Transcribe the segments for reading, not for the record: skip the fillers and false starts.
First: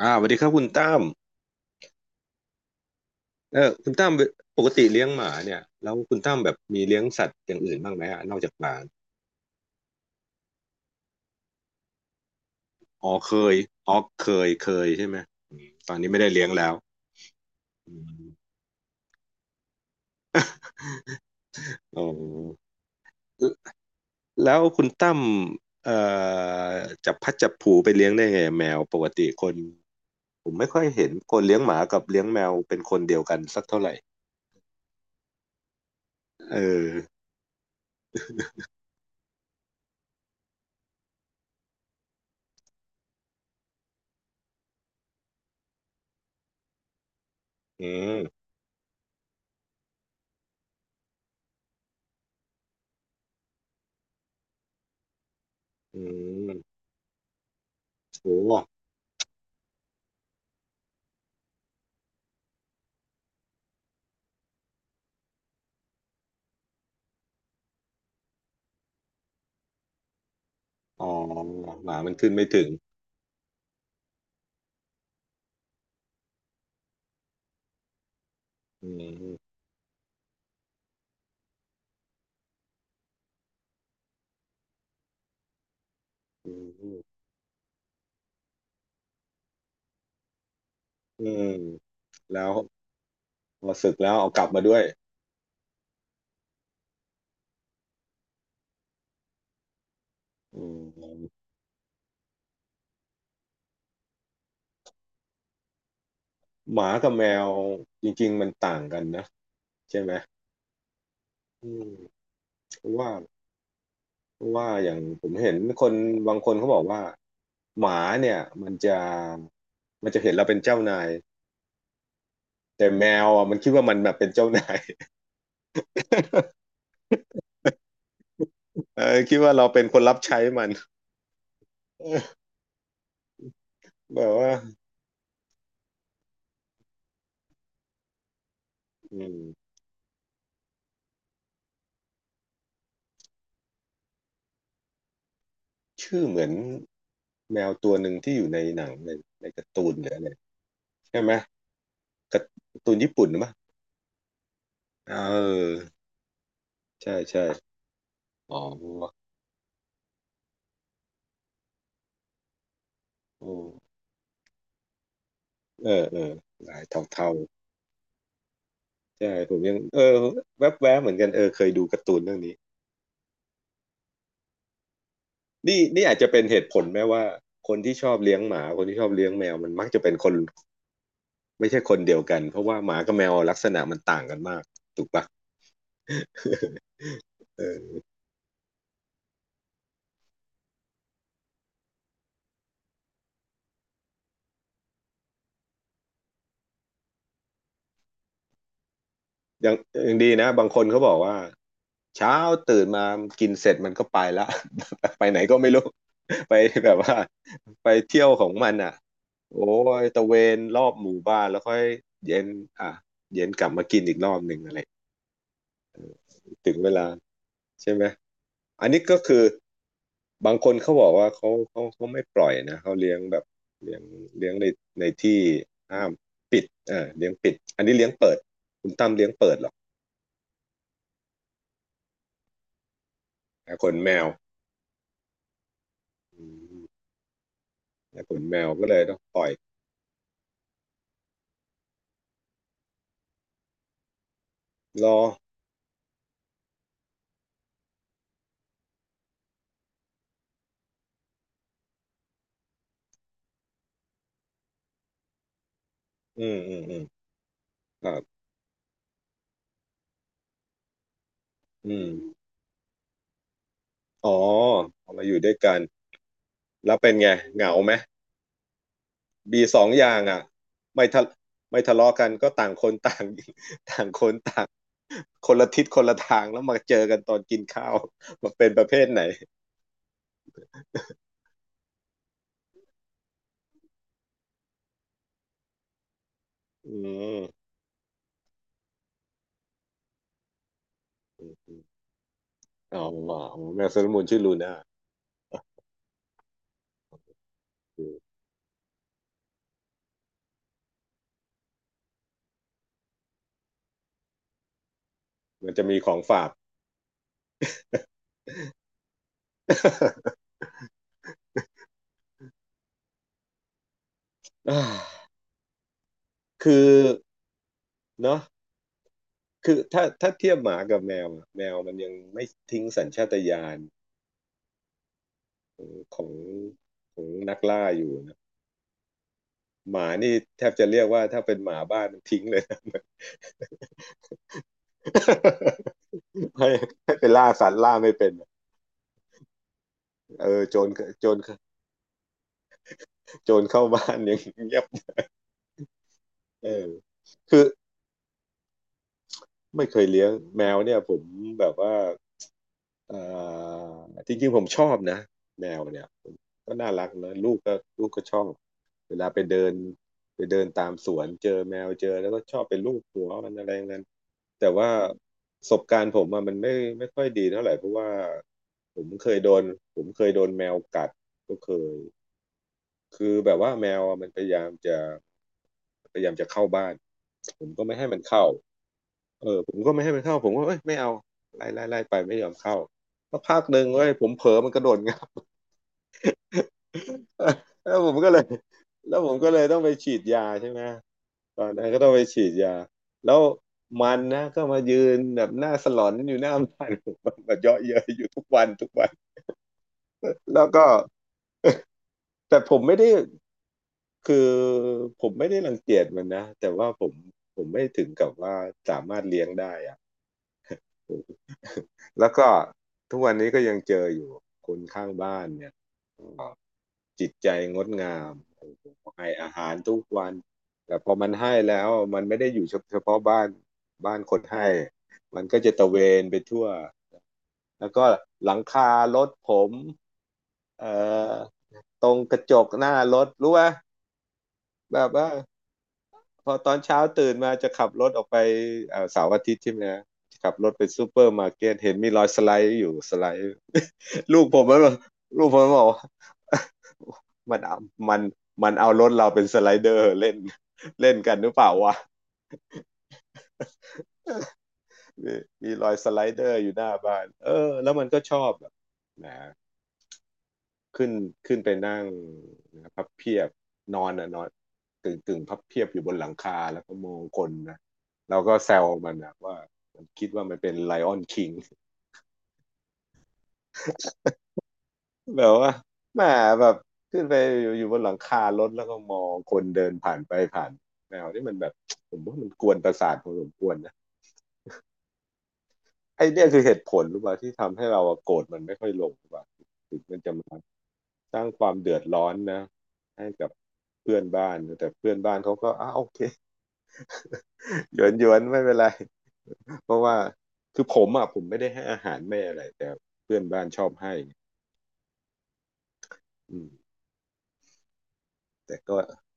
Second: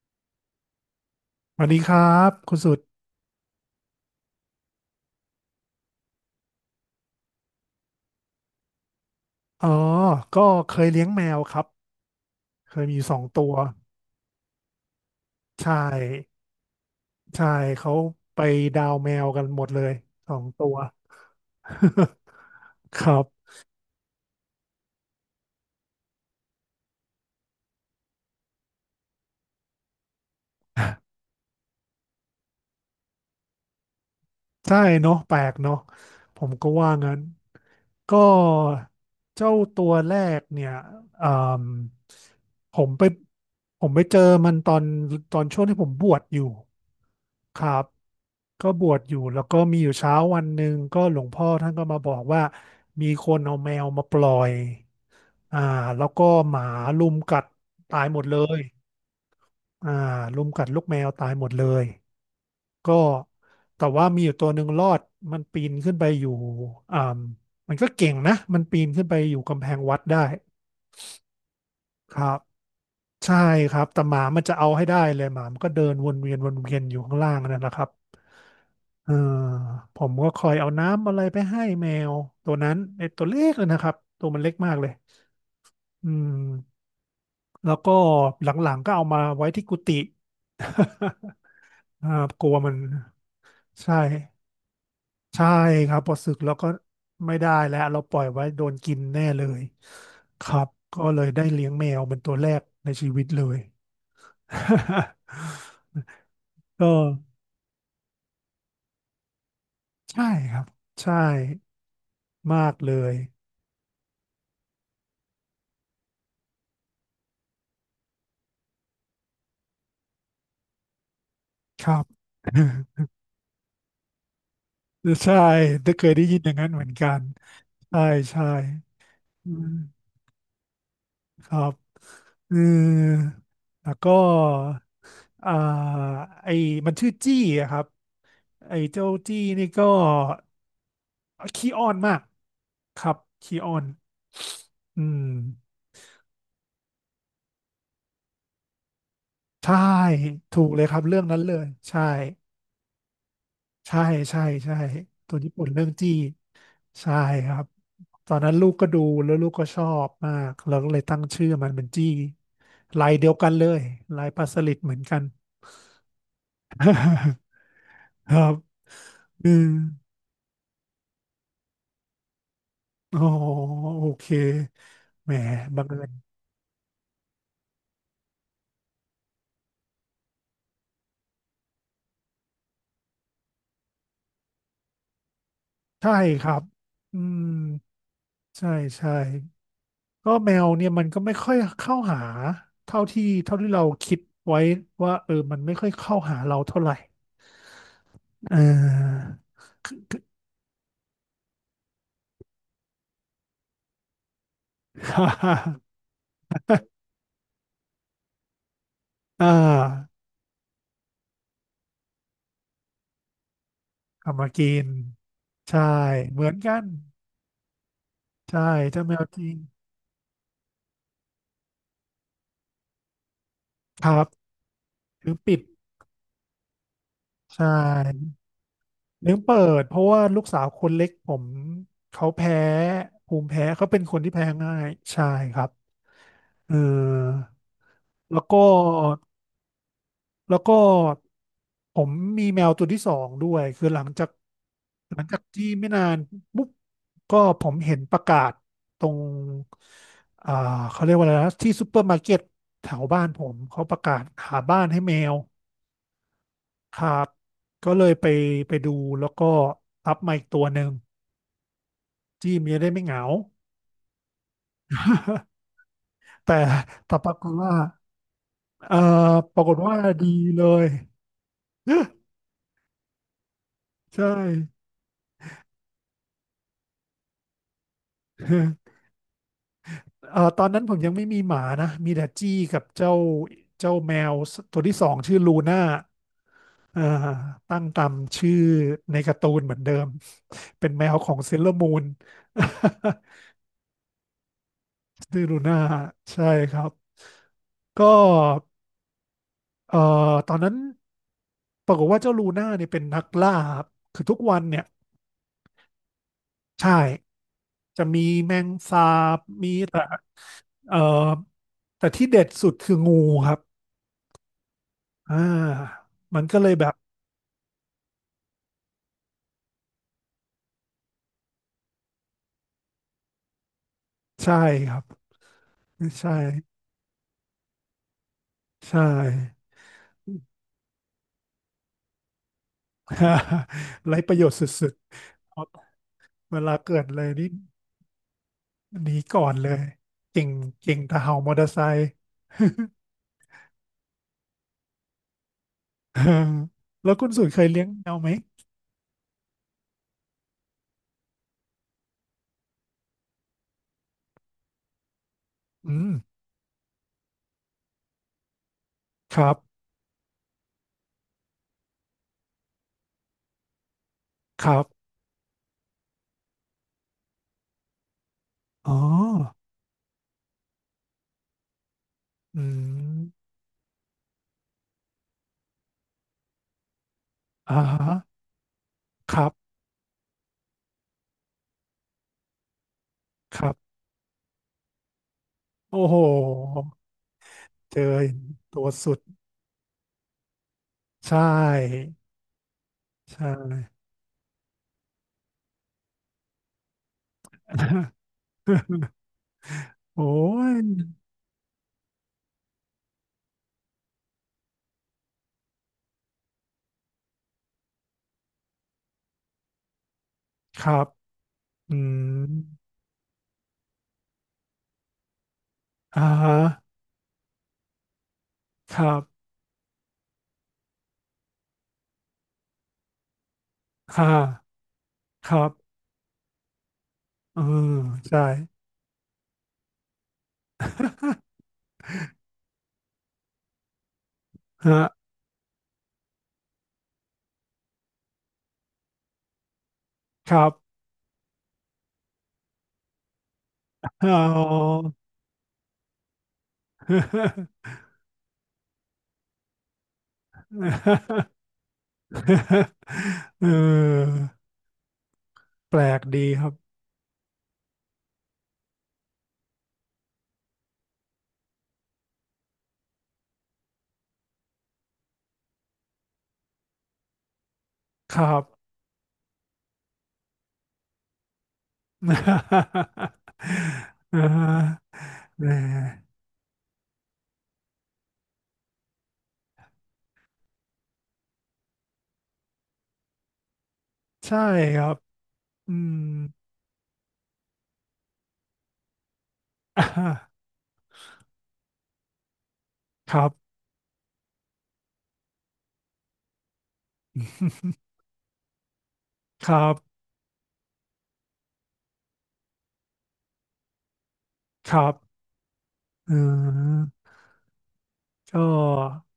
สวัสดีครับคุณตั้มสวัสดีครับคุณสุดเออคุณตั้มปกติเลี้ยงหมาเนี่ยแล้วคุณตั้มแบบมีเลี้ยงสัตว์อย่างอื่นบ้างไหมฮะนอกจากหมาอ๋อก็เคยเลี้ยงแมวครับเคยมีอยู่อ๋อสองเคตัวยอ๋อเคยใช่ไหมอืมใช่ตอนนี้ไม่ได้เลี้ยงแล้วใช่เขาอืไปมดาวแมวกันหมดเลยสองตัว โอ้ ครับแล้วแล้วคุณตั้มเอ่อจับพัดจับผูไปเลี้ยงได้ไงแมวปกติคนผมไม่ค่อยเห็นคนเลี้ยงหมากับเลี้ยงแมวเป็นคนเดียวกันสักเท่าไหร่ใช่เนาะแปลกเนาะผมเอก็อว่างั้นก็เจ้าตัวแรกเนี่ยอ่ามผมไปผมไปเจอมันตอนช่วงที่ผมบวชอยู่ ครัอืบมก็บวชอยู่แล้วก็มีอยู่เช้าวันหนึ่งก็หลวงพ่อท่านก็มาบอกว่ามีคนเอาแมวมาปล่อยอ่าอืแล้วก็หมามรุมกัดตายหมโอดเล้ยอ่ารุมกัดลูกแมวตายหมดเลยก็แต่ว่ามีอยู่ตัวหนึ่งรอดมันปีนขึ้นไปอยู่อ่ามันก็เก่งนะมันปีนขึ้นไปอยู่กำแพงวัดได้อ๋อหมามัคนรัขึ้นบ ไม่ถึงใช่ครับแต่หมามันจะเอาให้ได้เลยหมามันก็เดินวนเวียนวนเวียนอยู่ข้างล่างนั่นนะครับอืเออมผมก็คอยเอาน้ำอะไรไปให้แมวตัวนั้นไอ้ตัวเล็กเลยนะครับตัวมันเล็กมากเลยอือืมม แล้วก็หลังๆก็เอามาไว้ที่กุฏิ อืม อ่าแล้กลัววมันพอสึใช่กแล้วเอากลับมาด้วยใช่ครับพอสึกแล้วก็ไม่ได้แล้วเราปล่อยไว้โดนกินแน่เลยคอืรับก็เลยมได้เลี้ยงแมวเป็นตัวแรกในชีวิตเลย หมาก็กับแมวจริงๆมันต่างกันนะใช่ไหมใช่ครับใช่อืมมากเพเลราะว่ายเพราะว่าอย่างผมเห็นคนบางคนเขาบอกว่าหมาเนี่ยมันจะมันจะเห็นเราเป็นเจ้านายครับ แต่แม วอ่ะมันคิดว่ามันแบบเป็นเจ้านาย ใช่ได้เคยได้ยินอย่างนั้ นเหมือนกันใช่ใช่เออคิดอืว่าเรามเป็นคนรับใช้มันครับเออเออแล้วแบก็บว่าอ่าไอ้มันชื่อจี้อะครับไอ้เจ้าอืมจี้นี่ก็ขี้อ้อนมากครับขี้อ้อนอืมชื่อเหมือนแมวตัวหนึ่งที่อยู่ในหนังในการ์ใช่ตูนหรืออะไรถูกเลยครับเรื่ใช่องไหมนั้นเลยใช่การ์ตูนญี่ปุ่นไหรือ ใช่ใช่ใช่เตัวญี่ปุ่นออเรื่องจี้ ใช่ใช่ใช่ครับตอนนั้นอ๋อลูกก็ดูแล้วลูกก็ชอบมากเราก็เลยตั้งชื่อมันเป็นจี้ลายเดียวกันโอ้เลยลายปลาสลิดเหมือนกัน เออเออหลายเทา ครับๆใช่อืผมมยังเออแวบๆเหมือนกันเออเคยดูการ์ตูนเรื่องนี้อ๋อโอเคแหมนี่บังเอินี่ญอาจจะเป็นเหตุผลแม้ว่าคนที่ชอบเลี้ยงหมาคนที่ชอบเลี้ยงแมวมันมักจะเป็นคนไม่ใช่คนเดียวกันเพราะว่าหมากับแมวลักษณะมันต่างกันมากถูกปะ ใช่ครับอื มเออ ใช่ใช่ก็แมวเนี่ยมันก็ไม่ค่อยเข้าหาเท่าที่เราคิดไว้ว่าเออมันไม่ค่อยเข้าหาเราเท่าไหร่เออ ยังยังดีนะบางคนเขาบอกว่าเช้าตื่นมากินเสร็จมันก็ไปละ ไปไหนก็ไม่ รู้ ไปแบบว่าไปเที่ยวของมันอ่ะอ่า โอ้ยตะเวนรอบหมู่บ้านแล้วค่อยเย็นอ่ะเย็นกลับมากินอีกรอทำบมาหนึ่งอะกิไรนใช่เหมือนถึงกันเวลาใช่ไหมใช่อันนี้เจ้าแมก็วคืจอริงบางคนเขาบอกว่าเขาไม่ปล่อยนะเขาเลี้ยงแบบเลี้ยงครับเลี้ยงในลืมที่ปิดห้ามปิดเออเลี้ยงปิดใชอันนี้เลี้ยงเปิ่ดคุณตั้มเลี้ยงลืมเปิเปิดเหรอดเพราะว่าลูกสาวคนเล็กผมเขาแพ้ภูมิแพ้อ่ะคเขานเป็นแมคนวที่แพ้ง่ายใช่ครับอืเออม แต่ขแล้นวแมก็ วก็เลยต้องปล่อยแล้วก็ผมมีแมวตัวที่สองด้วยคือหลังจากรหอลังจากที่ไม่นานปุ๊บก็ผมเห็นประกาศตรงอ่าเขาเรียกว่าอะไรนะที่ซูเปอร์มาร์เก็ตแถวบ้านผมเขาประกาศหาบ้านให้แมวอืมอืมอืคมรับก็เลครัยไปบไปดูแล้วก็อัพมาอีกตัวหนึ่งอืมที่มันจะได้ไม่เหงา อ๋อเอามาอยู่ด้วยกัน แต่แล้วเป็นแต่ปไงรากฏเหงาว่าไหม เอ่อปบีรากสฏองว่าอย่างดีอ่ะ เลยไม่ทะไม่ทะเลาะกันก็ต่างคนต่าง ต่างคใช่ นต่าง คนละทิศคนละทางแล้วมาเจอกันตอนกินข้าวมันเป็นประ เภทไหน ตอนนั้นผมยังไม่มีหมานะ มีแต่จี้กับเจ้าแมวตัวที่สองชื่อลูน่าอือ่ามตั้งตามชื่อในการ์ตูนเหมือนเดิมเป็นแมวของอืเซมเลออืร์มมูน อ๋อแมวเซเลอร์มูนชื่อลูน่า ชื่อลูน่าใช่ครับอืก็มเอ่อตอนนั้นปรากฏว่าเจ้าลูน่าเนี่ยเป็นนักล่าครับคือทุกวันเนี่ยมันจะมีของฝาก ใช่จะมีแมงสาบมีแต่เอ่อแต่ที่เด็ดสุดคืองูครับ อ่าอ่ามันก็เลยคือแบบเนาะ คือถ้าเทียบหมากับแมวอะแมวมันยังไม่ทิ้งสัญชาตญาณใช่ครับ ของใช่ของนักล่าอยู่นะใช่ หมานี่แทบจะเรียกว่าถ้าเป็นหมาบ้านมันทิ้งเลยนะ ไร้ประโยชน์สุด ๆเวให้ลาเกิดให้เลไปยล่านี่สัตว์ล่าไม่เป็นอะหนีก่อนเลยเก่เองอโจรเก่งแต่โจเห่ารมอเตอร์ไซค์ โจรเข้าบ้านยังเงียบ เออเออแล้วคุณสุดคืเคอยเลี้ยงแมวไหมไม่เคยเลี้ยงแมวเนี่ยผมแบบว่า เอ่อจริงๆผมชอบนะแมวอืเนี่ยมก็น่ารักนะลูกก็ชอบเวลาไปครับเดินไปเดินตามสวนเจอแมวเจอแล้วก็ชอบไปลูบหัวมันอะไรอย่างนั้นคแต่รับว่าประสบการณ์ผมอะมันไม่ค่อยดีเท่าไหร่เพราะว่าอ๋อผมเคยโดนผมเคยโดนแมวกัดก็เคยอืมคือแบบว่าแมวอะมันพยายามจะเข้าบ้านผมอ่าก็ไม่ฮะให้มันเข้า คเอรัอบผมก็ไม่ให้มันเข้าผมก็เอ้ยไม่เอาไล่ไปไม่ยอมเข้าสักพัคกรัหนึ่งบเว้ยผมเผลอมันกระโดดงับ โอ้โห แล้เจวผอมก็เลยตัวสุแล้ดวผมก็เลยต้องไปฉีดยาใช่ไหมใชตอนนั้นก็ต้อ่งไปฉีดยาแล้ใชว่ มันนะก็มายืนแบบหน้าสลอนอยู่หน้าบ้าน ผมแบบเยาะเย้ยอยู่ทุกวันทุกวั นโอ้แล้วก็ยแต่ผมไม่ได้คือผมไม่ได้รังเกียจมันนะแต่ว่าผมผมไม่ถึงกับว่าสามารถเลี้ยงได้อะ ครับอืแล้วก็มทุกวันนี้ก็ยังเจออยู่คนข้างบ้านเนี่ยอ่าก็ฮะจิตใจงดงามโอ้โหครับให้อาหารทุกวันแต่พอมันให้แล้วมันไม่ได้อยู่เฉพาะบ้านบ้านค่ะคนให้มันคก็รัจะบ ตระเวนไปทั่วเออแล้วก็ใช่หลังคารถผมเอ่อตรงกระจกหน้ารถรู้ป่ะแบฮะบว่า พอตอนเช้าตื่นมาจะขับรถออกไปเสาร์อาทิตย์ใช่ไหมฮะขัคบรรัถบไปซูเปอร์มาร์เก็ตเห็นมีรอยสไลด์อยู่สไลด์ อ๋ ลูกผมมันบอกอ ลูกผมมันบอกว่า มันเอามันมันเอารถเราเป็นสไลเดอร์เล่นเล่นกันหรือเปล่าวะ เออ มีมีรอยแปลสไลกเดดีอร์คอรับยู่หน้าบ้านเออแล้วมันก็ชอบแบบนะ ขึ้นขึ้นไปนั่งนะพับเพียบนอนนะนอนกึ่งกึ่งพับเพียบอยู่บนหลังคาแล้วก็มองคนนะคเรารัก็บ แซวมันนะว่ามันคิดว่ามันเป็นไลออนคิง อ่าแบบแหว่าแหมมแบบขึ้นไปอยู่บนหลังคารถแล้วก็มองคนเดินผ่านไปผ่านแนวนี่มันแบบผมว่ามันกวนประสาทพอสมควรนะใช่ครับอืไอ้ม เนี่ยคือเหตุผลหรือเปล่าที่ทำให้เราโกรธมันไม่ค่อยลงหรือเปล่าถึ งมันอ่าจะมาสร้างความเดือดร้อนนะให้ครักับบ เพื่อนบ้านแต่เพื่อนบ้านเขาก็อ้าโอเค หย วนหยวนไม่เป็นไรครัเพบราะว่าคือผมอ่ะผมไม่ได้ให้อาหารแม่อะไรแต่เพื่อนบ้านชอบให้ครับเอืมออกแต่ก็็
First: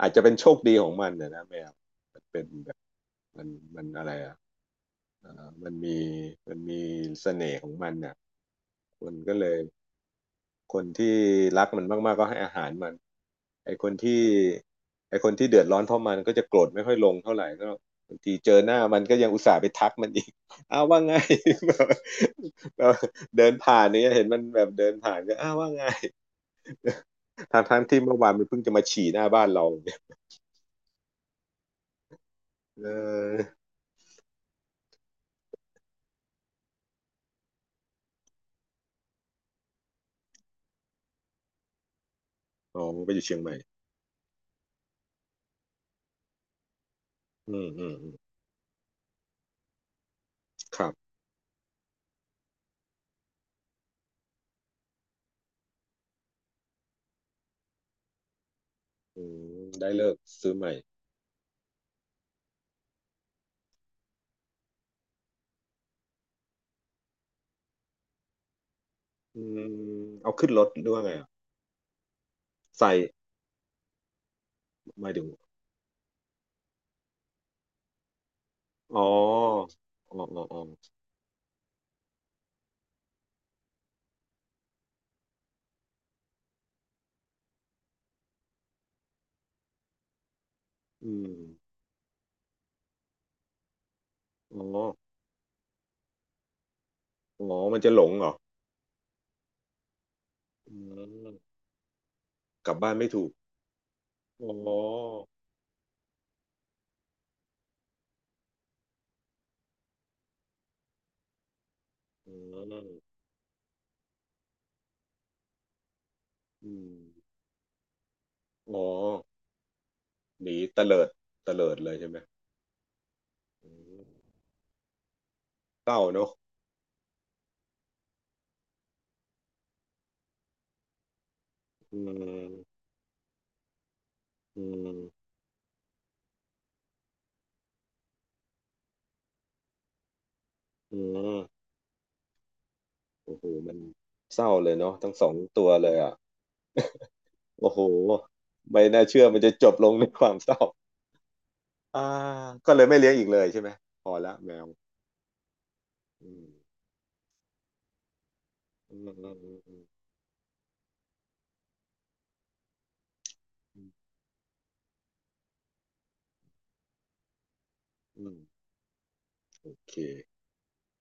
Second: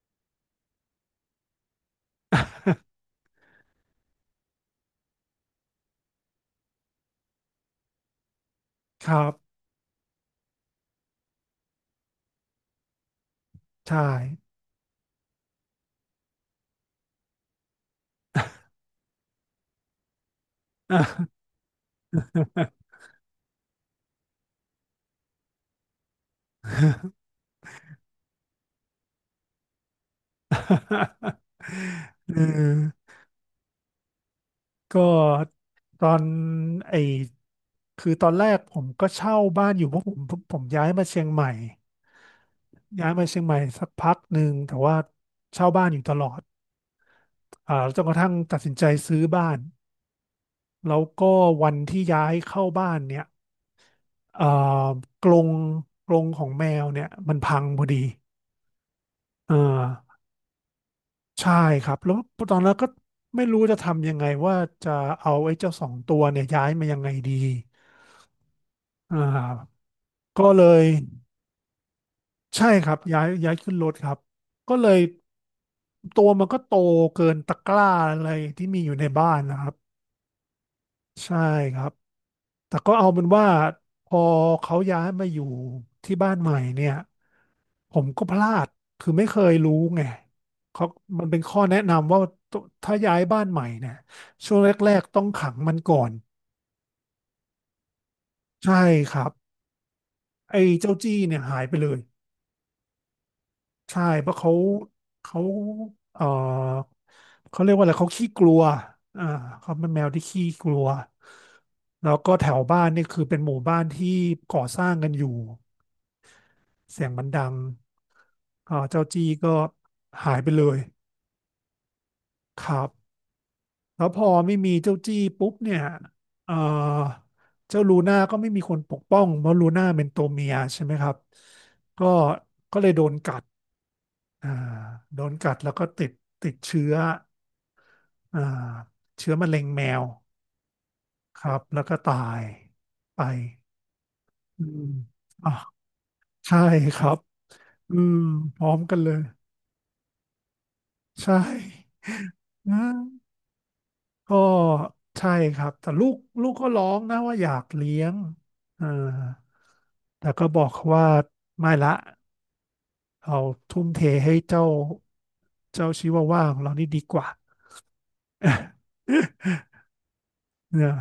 อาจจะเป็นโชคดีของมันนะนะแมวมันเป็นแบบมันมันอะไรอ่ะเอ่อมันมีมันมีเสน่ห์ของมันอ่ะคมันรัก็เลบย คนที่รักมันมากๆก็ให้อาหารมันไอ้คนใช่ ที่ไอ้คนที่เดือดร้อนเพราะมันก็จะโกรธไม่ค่อยลงเท่าไหร่ก็บางทีเจอหน้ามันก็ยังอุตส่าห์ไปทักมันอีก อ้าวว่าไง แบบแบบเดินผ่านเนี่ยเห็นมันแบบเดินผ่านก็อ้าวว่าไง ทางทั้งๆที่เมื่อวานมันเพิ่งจะมาฉี่หน้าบ้านเราเนี่ยเอเออ อก็ตอนไอคือตอนแรกผมก็เช่าบ้านอยู่เพราะผมย้ายมาเชียงใหม่อ๋อมันย้าไปยอยู่มาเชียเชีงยงใหใหม่ม่สักพักหนึ่งแต่ว่าเช่าบ้านอยู่ตลอดอืมอืมจนอืกมระทั่งตัดสินใจซื้อบ้านครับแล้วก็วันที่ย้ายเข้าบ้านเนี่ยเอ่อกรงกรงของแมวเนี่ยมันพังพอดีอืเอมได้เลิอกซื้อใหม่ใช่ครับแล้วตอนนั้นก็ไม่รู้จะทำยังไงว่าจะเอาไอ้เจ้าสองตัวเนี่ยย้ายมายังไงดีอ่อืามเอาขึ้ก็นรเลถย ด้วยไงอะใช่คใส่รับย้ายขึ้นรถครับก็เลยหมายถึงตัวมันก็โตเกินตะกร้าอะไรที่มีอยู่อ๋อในบ้านนะครับอ๋ออ๋ออ๋อ ใช่ครับแต่ก็เอาเป็นว่าพอเขาย้ายมาอยู่ที่บ้านใหม่เนี่ยผมก็พลาดคือไม่เคยรู้ไงเขาอืมันมเป็นข้อแนะนำว่าตัวถ้าย้ายบ้านใหม่เนี่ยช่วงแรอ๋อกๆต้องขังมันก่อนอ๋อมันจะหลงเหรอใช่ครับไอ้อืเจ้าจี้เนี่ยมหายไปเลย กลับบ้านไม่ถูกใช่เพราะอ๋อเขาเออเขาเรียกว่าอะไรเขาขี้กลัวอ่าเขาเป็นแมวที่ขี้กลัวแล้วอืก็แถวมบ้านนี่คือเป็นหมู่บ้านที่ก่อสร้างกันอยู่อืมเสียงมันดังอ๋อเจ้าจี้ก็หายหไปนีเลยเตลิดเตลิดเลยใช่ไหมครับอืแล้วพอมไม่มีเจ้าจี้ปุ๊บเนี่ยเศร้าเนอะเออเจ้าลูน่าก็ไม่มีคนปกป้องเพราะลูน่าเป็นตัวเมียใช่ไหมครับอืก็มอ่าอืโดมนกัดแล้วก็ติดเชื้อ อ่าเชื้อมะเร็งแมวอืมครับแล้วก็ตายไปโอ้โหมันเศร้าอืเลยมเนาะทั้งสองอ่ะตัวเลยอ่ะใช่ครับโอ้โห อืมพร้อมไม่กันน่าเลยเชื่อมันจะจบลงในความเศร้าใช่อ่าก็เลนะยไม่เลี้ยงอีกเลยใช่ไหมพอละก็แมวใช่ครับแต่ลูกอืมลูกก็ร้องนะว่าอยากเลี้ยงอ่าอืมอืมอืมแต่ก็บอกเขาว่าไม่ละเอาอืทุ่มเทมให้เจ้าชิวาว่าของเรานี่ดีกว่า อืม โอเคเนี่ย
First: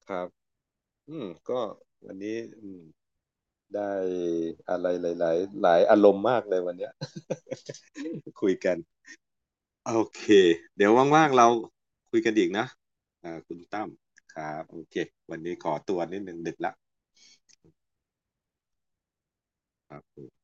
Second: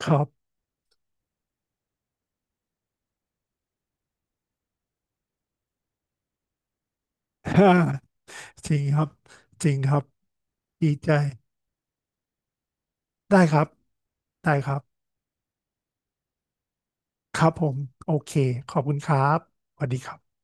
คครัรับ บ อืมก็วันนี้อืมได้อะไรหลายๆหลายอารมณ์มากเลยวันเนี้ย คุยจกันริงครับจริงโอครับเคเดี๋ยดีวใจ ว่างๆเราคุยกันอีกนะอ่าได้คุคณรับ ตั้มครัได้บครัโอเคบ วันนี้ขอตัวนิดนึงดึกละครับผม โอเค ขอบคุณครับสวัสคดีรัครับบ